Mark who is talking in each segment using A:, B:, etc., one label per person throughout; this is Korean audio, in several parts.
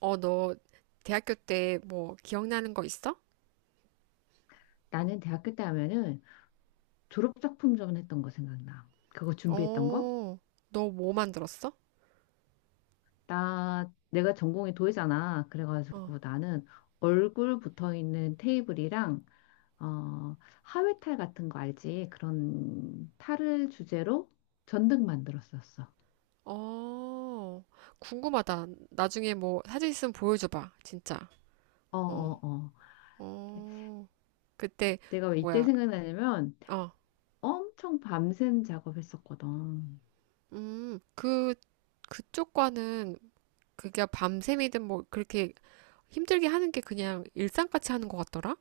A: 너 대학교 때 뭐 기억나는 거 있어?
B: 나는 대학교 때 하면은 졸업작품 전 했던 거 생각나. 그거 준비했던 거?
A: 어, 너 뭐 만들었어?
B: 내가 전공이 도예잖아.
A: 어,
B: 그래가지고 나는 얼굴 붙어 있는 테이블이랑, 어, 하회탈 같은 거 알지? 그런 탈을 주제로 전등 만들었었어.
A: 어, 궁금하다. 나중에 뭐 사진 있으면 보여줘봐. 진짜.
B: 어,
A: 어,
B: 어, 어.
A: 어, 그때
B: 내가 왜 이때
A: 뭐야?
B: 생각나냐면
A: 어,
B: 엄청 밤샘 작업했었거든.
A: 음, 그 그쪽과는 그게 밤샘이든 뭐 그렇게 힘들게 하는 게 그냥 일상같이 하는 것 같더라?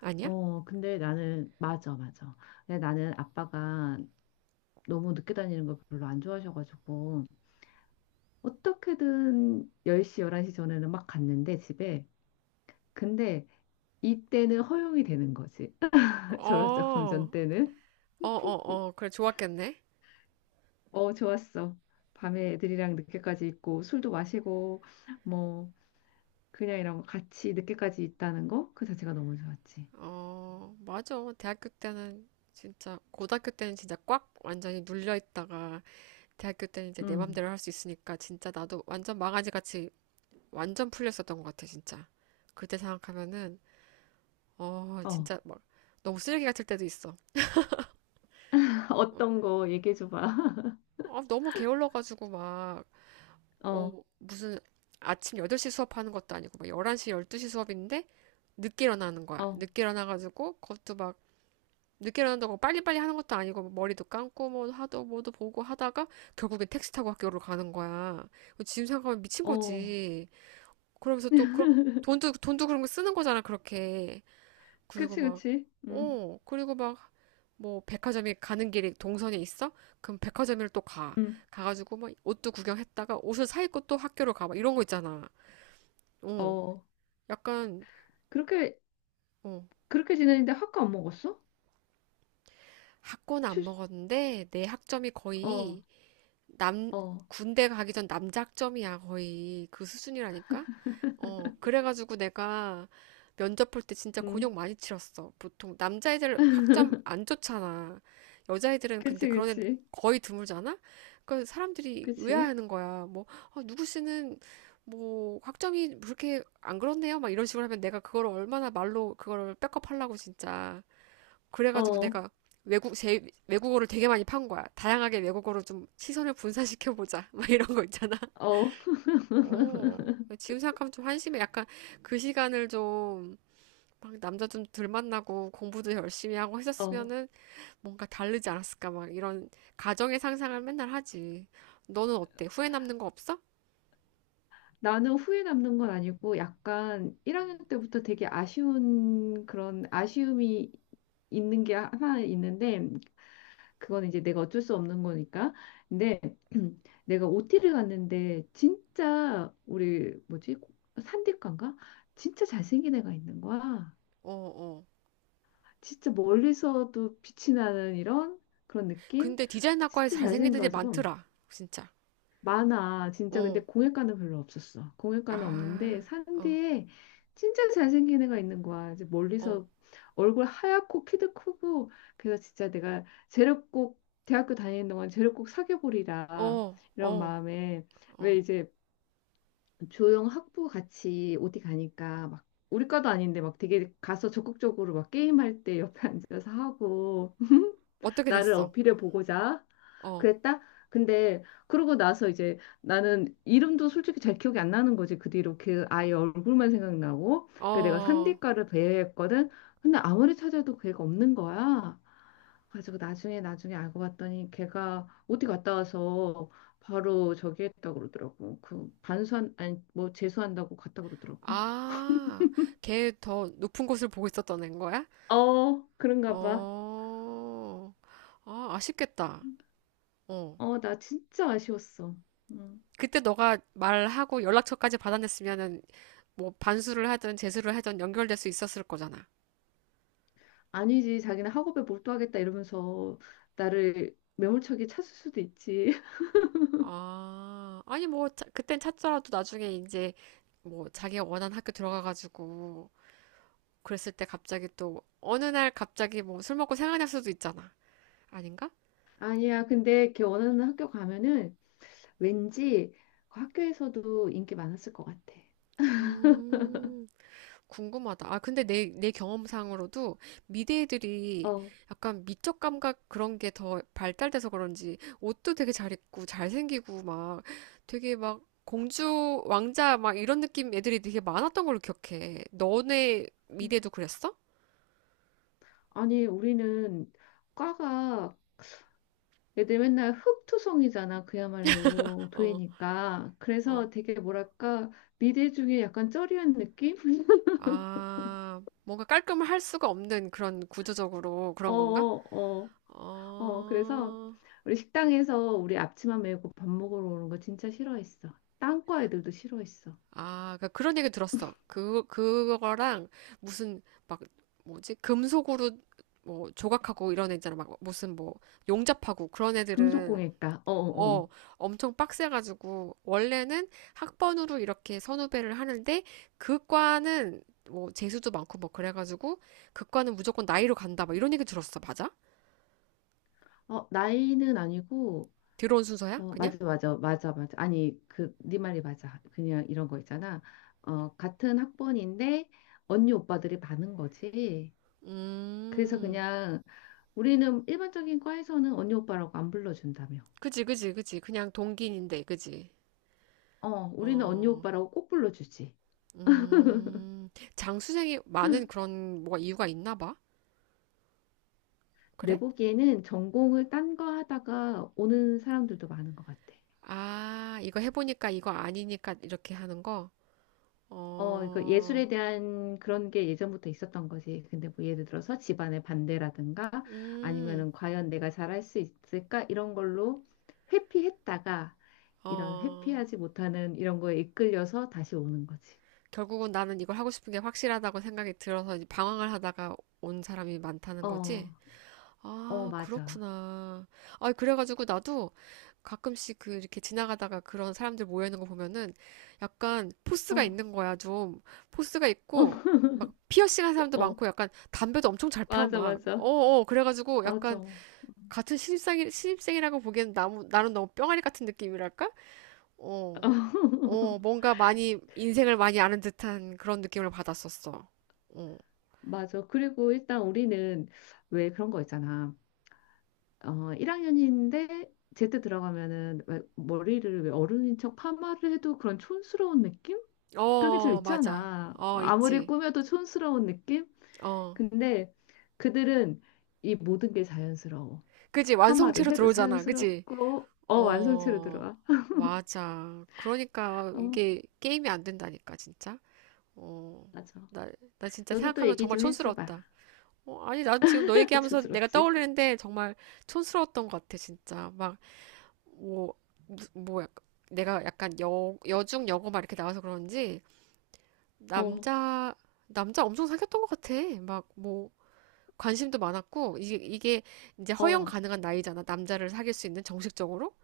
A: 아니야?
B: 어, 맞아, 맞아. 근데 나는 아빠가 너무 늦게 다니는 걸 별로 안 좋아하셔가지고 어떻게든 10시, 11시 전에는 막 갔는데 집에. 근데 이때는 허용이 되는 거지. 졸업작
A: 어,
B: 품절 때는.
A: 어, 어, 어, 그래 좋았겠네.
B: 어, 좋았어. 밤에 애들이랑 늦게까지 있고 술도 마시고 뭐 그냥 이런 거 같이 늦게까지 있다는 거 그 자체가 너무 좋았지.
A: 어, 맞아. 대학교 때는 진짜, 고등학교 때는 진짜 꽉 완전히 눌려 있다가, 대학교 때는 이제 내
B: 음.
A: 맘대로 할 수 있으니까, 진짜 나도 완전 망아지 같이 완전 풀렸었던 것 같아, 진짜. 그때 생각하면은, 어,
B: 어.
A: 진짜 막, 너무 쓰레기 같을 때도 있어. 어,
B: 어떤 거 얘기해 줘 봐.
A: 아, 너무 게을러가지고 막, 어,
B: 어.
A: 무슨 아침 8시 수업하는 것도 아니고, 막 11시, 12시 수업인데, 늦게 일어나는 거야.
B: 어.
A: 늦게 일어나가지고, 그것도 막, 늦게 일어난다고 빨리빨리 하는 것도 아니고 뭐 머리도 감고 뭐 하도 뭐도 보고 하다가 결국엔 택시 타고 학교를 가는 거야. 지금 생각하면 미친
B: 어.
A: 거지. 그러면서 또 그런 돈도 돈도 그런 거 쓰는 거잖아 그렇게. 그리고
B: 그치,
A: 막
B: 그치. 음.
A: 어, 그리고 막 뭐 백화점에 가는 길이 동선에 있어? 그럼 백화점을 또 가.
B: 음.
A: 가가지고 막 옷도 구경했다가 옷을 사 입고 또 학교로 가. 막 이런 거 있잖아. 어,
B: 어.
A: 약간
B: 그렇게
A: 어,
B: 그렇게 지내는데 학과 안 먹었어?
A: 학고는
B: 출
A: 안 먹었는데 내 학점이
B: 어.
A: 거의 남,
B: 어.
A: 군대 가기 전 남작점이야, 거의. 그 수준이라니까? 어, 그래가지고 내가 면접 볼 때 진짜
B: 응
A: 곤욕 많이 치렀어. 보통 남자애들 학점 안 좋잖아. 여자애들은 근데
B: 그치,
A: 그런 애
B: 그치,
A: 거의 드물잖아? 그러니까 사람들이
B: 그치.
A: 의아해하는 거야. 뭐, 아, 누구 씨는 뭐 학점이 그렇게 안 그렇네요? 막 이런 식으로 하면 내가 그걸 얼마나 말로 그걸 백업하려고 진짜. 그래가지고
B: 어,
A: 내가 외국, 제, 외국어를 되게 많이 판 거야. 다양하게 외국어로 좀 시선을 분산시켜보자. 막 이런 거 있잖아.
B: 어,
A: 어, 지금 생각하면 좀 한심해. 약간 그 시간을 좀, 막 남자 좀 덜 만나고 공부도 열심히 하고
B: 어.
A: 했었으면은 뭔가 다르지 않았을까. 막 이런 가정의 상상을 맨날 하지. 너는 어때? 후회 남는 거 없어?
B: 나는 후회 남는 건 아니고 약간 1학년 때부터 되게 아쉬운 그런 아쉬움이 있는 게 하나 있는데 그건 이제 내가 어쩔 수 없는 거니까. 근데 내가 OT를 갔는데 진짜 우리 뭐지? 산디과인가? 진짜 잘생긴 애가 있는 거야.
A: 어, 어.
B: 진짜 멀리서도 빛이 나는 이런 그런 느낌?
A: 근데 디자인학과에
B: 진짜
A: 잘생긴 애들이
B: 잘생겨가지고.
A: 많더라. 진짜.
B: 많아. 진짜 근데
A: 어.
B: 공예과는 별로 없었어. 공예과는 없는데
A: 아,
B: 산
A: 어,
B: 뒤에 진짜 잘생긴 애가 있는 거야. 이제
A: 어,
B: 멀리서 얼굴 하얗고 키도 크고 그래서 진짜 내가 쟤를 꼭 대학교 다니는 동안 쟤를 꼭 사귀어보리라
A: 어,
B: 이런
A: 어,
B: 마음에 왜
A: 어.
B: 이제 조용 학부 같이 어디 가니까 막 우리 과도 아닌데 막 되게 가서 적극적으로 막 게임할 때 옆에 앉아서 하고
A: 어떻게
B: 나를
A: 됐어?
B: 어필해 보고자
A: 어,
B: 그랬다? 근데 그러고 나서 이제 나는 이름도 솔직히 잘 기억이 안 나는 거지. 그 뒤로 그 아이 얼굴만 생각나고 그 내가
A: 어,
B: 산디과를 배회했거든. 근데 아무리 찾아도 걔가 없는 거야. 그래가지고 나중에 알고 봤더니 걔가 어디 갔다 와서 바로 저기 했다 그러더라고. 그 반수한 아니 뭐 재수한다고 갔다 그러더라고.
A: 아, 걔 더 높은 곳을 보고 있었던 앤 거야?
B: 어 그런가 봐.
A: 어, 아, 아쉽겠다. 어.
B: 어 나 진짜 아쉬웠어. 음.
A: 그때 너가 말하고 연락처까지 받아냈으면은 뭐 반수를 하든 재수를 하든 연결될 수 있었을 거잖아.
B: 아니지, 자기는 학업에 몰두하겠다 이러면서 나를 매몰차게 찾을 수도 있지.
A: 아, 아니 뭐 자- 그땐 찾더라도 나중에 이제 뭐 자기가 원하는 학교 들어가가지고 그랬을 때 갑자기 또 어느 날 갑자기 뭐 술 먹고 생각날 수도 있잖아. 아닌가?
B: 아니야, 근데 걔 원하는 학교 가면은 왠지 그 학교에서도 인기 많았을 것 같아.
A: 음. 궁금하다. 아, 근데 내 경험상으로도 미대애들이
B: 어.
A: 약간 미적 감각 그런 게 더 발달돼서 그런지 옷도 되게 잘 입고 잘생기고 막 되게 막 공주, 왕자 막 이런 느낌 애들이 되게 많았던 걸로 기억해. 너네 미대도 그랬어?
B: 아니, 우리는 과가 애들 맨날 흙투성이잖아, 그야말로
A: 어,
B: 도예니까.
A: 어.
B: 그래서 되게 뭐랄까, 미대 중에 약간 쩌리한 느낌?
A: 아, 뭔가 깔끔할 수가 없는 그런 구조적으로
B: 어,
A: 그런 건가?
B: 어, 어. 어, 그래서
A: 어.
B: 우리 식당에서 우리 앞치마 메고 밥 먹으러 오는 거 진짜 싫어했어. 땅과 애들도 싫어했어.
A: 아, 그러니까 그런 얘기 들었어. 그거랑 무슨 막 뭐지? 금속으로 뭐 조각하고 이런 애 있잖아. 막 무슨 뭐 용접하고 그런 애들은
B: 금속공예과. 어, 어, 어.
A: 어, 엄청 빡세가지고 원래는 학번으로 이렇게 선후배를 하는데 그 과는 뭐 재수도 많고 뭐 그래가지고 그 과는 무조건 나이로 간다. 막 이런 얘기 들었어. 맞아?
B: 어, 나이는 아니고
A: 들어온 순서야?
B: 어,
A: 그냥?
B: 맞아, 맞아, 맞아, 맞아. 아니, 그 네 말이 맞아. 그냥 이런 거 있잖아. 어, 같은 학번인데 언니 오빠들이 많은 거지. 그래서
A: 음,
B: 그냥 우리는 일반적인 과에서는 언니 오빠라고 안 불러준다며.
A: 그지, 그지, 그지. 그냥 동기인데, 그지?
B: 어, 우리는 언니
A: 어.
B: 오빠라고 꼭 불러주지.
A: 음, 장수생이 많은 그런 뭐가 이유가 있나 봐. 그래?
B: 내 보기에는 전공을 딴 거 하다가 오는 사람들도 많은 것 같아.
A: 아, 이거 해보니까 이거 아니니까 이렇게 하는 거?
B: 어, 그 예술에
A: 어,
B: 대한 그런 게 예전부터 있었던 거지. 근데 뭐 예를 들어서 집안의 반대라든가
A: 음,
B: 아니면은 과연 내가 잘할 수 있을까? 이런 걸로 회피했다가 이런
A: 어,
B: 회피하지 못하는 이런 거에 이끌려서 다시 오는 거지.
A: 결국은 나는 이걸 하고 싶은 게 확실하다고 생각이 들어서 이제 방황을 하다가 온 사람이 많다는
B: 어,
A: 거지?
B: 어,
A: 아,
B: 맞아.
A: 그렇구나. 아, 그래가지고 나도 가끔씩 그 이렇게 지나가다가 그런 사람들 모여있는 거 보면은 약간 포스가
B: 어,
A: 있는 거야, 좀. 포스가 있고, 막 피어싱 한 사람도
B: 어, 어,
A: 많고 약간 담배도 엄청 잘 펴,
B: 맞아,
A: 막.
B: 맞아.
A: 어어, 그래가지고 약간
B: 맞아.
A: 신입생이라고 보기엔 나무, 나는 너무 뿅아리 같은 느낌이랄까? 어, 어, 뭔가 많이, 인생을 많이 아는 듯한 그런 느낌을 받았었어. 어,
B: 맞아. 그리고 일단 우리는 왜 그런 거 있잖아. 어, 1학년인데 제때 들어가면은 왜 머리를 왜 어른인 척 파마를 해도 그런 촌스러운 느낌? 그런 게 좀
A: 어, 맞아.
B: 있잖아.
A: 어,
B: 아무리
A: 있지.
B: 꾸며도 촌스러운 느낌?
A: 어.
B: 근데 그들은 이 모든 게 자연스러워.
A: 그지?
B: 파마를
A: 완성체로
B: 해도
A: 들어오잖아. 그지?
B: 자연스럽고, 어, 완성체로
A: 어,
B: 들어와.
A: 맞아. 그러니까
B: 어,
A: 이게 게임이 안 된다니까, 진짜. 어,
B: 맞아.
A: 나, 나 진짜
B: 너도 또
A: 생각하면
B: 얘기
A: 정말
B: 좀 해줘봐.
A: 촌스러웠다. 어, 아니, 나 지금 너 얘기하면서 내가
B: 촌스럽지?
A: 떠올리는데 정말 촌스러웠던 것 같아, 진짜. 막, 뭐, 뭐, 약간, 내가 약간 여중 여고 막 이렇게 나와서 그런지,
B: 어,
A: 남자, 남자 엄청 사귀었던 것 같아. 막, 뭐, 관심도 많았고, 이게 이제 허용
B: 어,
A: 가능한 나이잖아. 남자를 사귈 수 있는 정식적으로.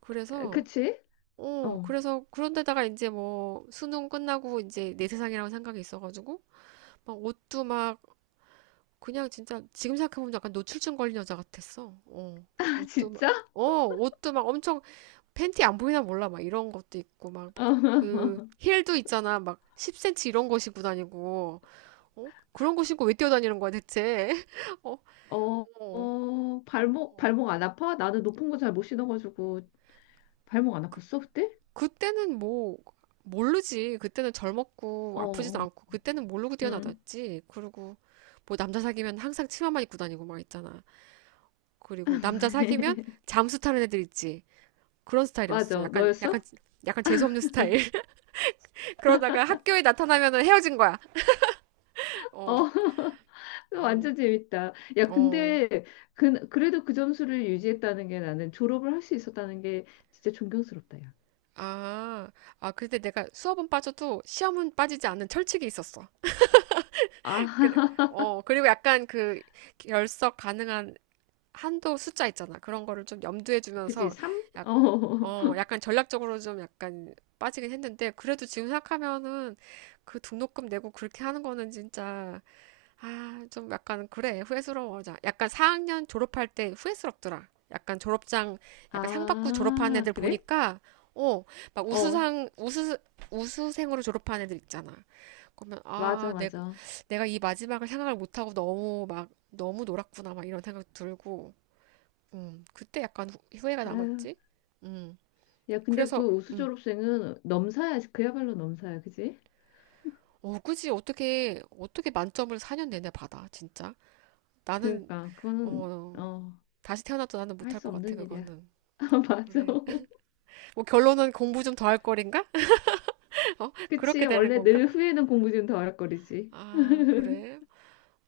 A: 그래서,
B: 그치?
A: 어,
B: 어.
A: 그래서 그런데다가 이제 뭐 수능 끝나고 이제 내 세상이라는 생각이 있어가지고 막 옷도 막 그냥 진짜 지금 생각해보면 약간 노출증 걸린 여자 같았어. 어,
B: 아,
A: 옷도 막,
B: 진짜?
A: 옷도 막 엄청 팬티 안 보이나 몰라. 막 이런 것도 있고 막 그
B: 어.
A: 힐도 있잖아. 막 10cm 이런 거 신고 다니고. 어? 그런 거 신고 왜 뛰어다니는 거야 대체? 어,
B: 어, 어, 발목,
A: 어.
B: 발목 안 아파? 나는 높은 거 잘 못 신어가지고 발목 안 아팠어, 그때?
A: 그때는 뭐 모르지. 그때는 젊었고
B: 어,
A: 아프지도
B: 어,
A: 않고 그때는 모르고
B: 응.
A: 뛰어나댔지. 그리고 뭐 남자 사귀면 항상 치마만 입고 다니고 막 있잖아. 그리고 남자 사귀면 잠수 타는 애들 있지. 그런 스타일이었어.
B: 맞아.
A: 약간
B: 너였어?
A: 약간 재수 없는 스타일. 그러다가 학교에 나타나면은 헤어진 거야.
B: 어,
A: 어. 어.
B: 완전 재밌다. 야,
A: 어.
B: 근데 그래도 그 점수를 유지했다는 게 나는 졸업을 할 수 있었다는 게 진짜 존경스럽다, 야.
A: 아. 아, 근데 내가 수업은 빠져도 시험은 빠지지 않는 철칙이 있었어. 그래.
B: 아,
A: 어, 그리고 약간 그 결석 가능한 한도 숫자 있잖아. 그런 거를 좀 염두에
B: 그지?
A: 두면서
B: 삼
A: 약,
B: 어.
A: 어, 약간 전략적으로 좀 약간 빠지긴 했는데 그래도 지금 생각하면은 그 등록금 내고 그렇게 하는 거는 진짜 아, 좀 약간 그래. 후회스러워. 자, 약간 4학년 졸업할 때 후회스럽더라. 약간 졸업장 약간 상 받고 졸업한
B: 아,
A: 애들
B: 그래?
A: 보니까 어, 막
B: 어,
A: 우수상 우수생으로 졸업한 애들 있잖아. 그러면
B: 맞아,
A: 아,
B: 맞아.
A: 내가 이 마지막을 생각을 못하고 너무 막 너무 놀았구나 막 이런 생각 들고 그때 약간 후회가
B: 아유.
A: 남았지? 음.
B: 야, 근데
A: 그래서
B: 그 우수
A: 음,
B: 졸업생은 넘사야. 그야말로 넘사야, 그지?
A: 어, 굳이 어떻게 어떻게 만점을 4년 내내 받아, 진짜? 나는
B: 그러니까 그거는
A: 어,
B: 어
A: 다시 태어나도 나는
B: 할
A: 못할
B: 수
A: 것 같아,
B: 없는 일이야.
A: 그거는.
B: 아, 맞아.
A: 그래. 뭐 결론은 공부 좀 더 할 거린가? 어? 그렇게
B: 그치.
A: 되는
B: 원래
A: 건가?
B: 늘 후회는 공부 좀 더 어렵거리지.
A: 아, 그래.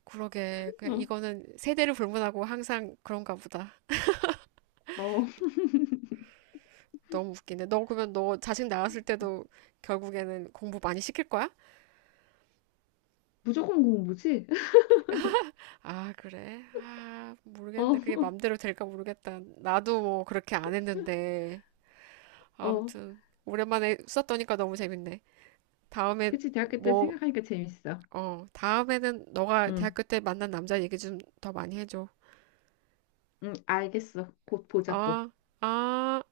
A: 그러게. 그냥
B: 어,
A: 이거는 세대를 불문하고 항상 그런가 보다.
B: 어,
A: 너무 웃기네. 너 그러면 너 자식 낳았을 때도 결국에는 공부 많이 시킬 거야?
B: 무조건 공부지?
A: 아, 그래? 아, 모르겠네.
B: 어,
A: 그게 맘대로 될까 모르겠다. 나도 뭐 그렇게 안 했는데.
B: 어.
A: 아무튼, 오랜만에 수다 떠니까 너무 재밌네. 다음에,
B: 그치. 대학교 때
A: 뭐,
B: 생각하니까 재밌어.
A: 어, 다음에는 너가
B: 응,
A: 대학교 때 만난 남자 얘기 좀 더 많이 해줘.
B: 응, 알겠어. 곧 보자 또.
A: 아, 아.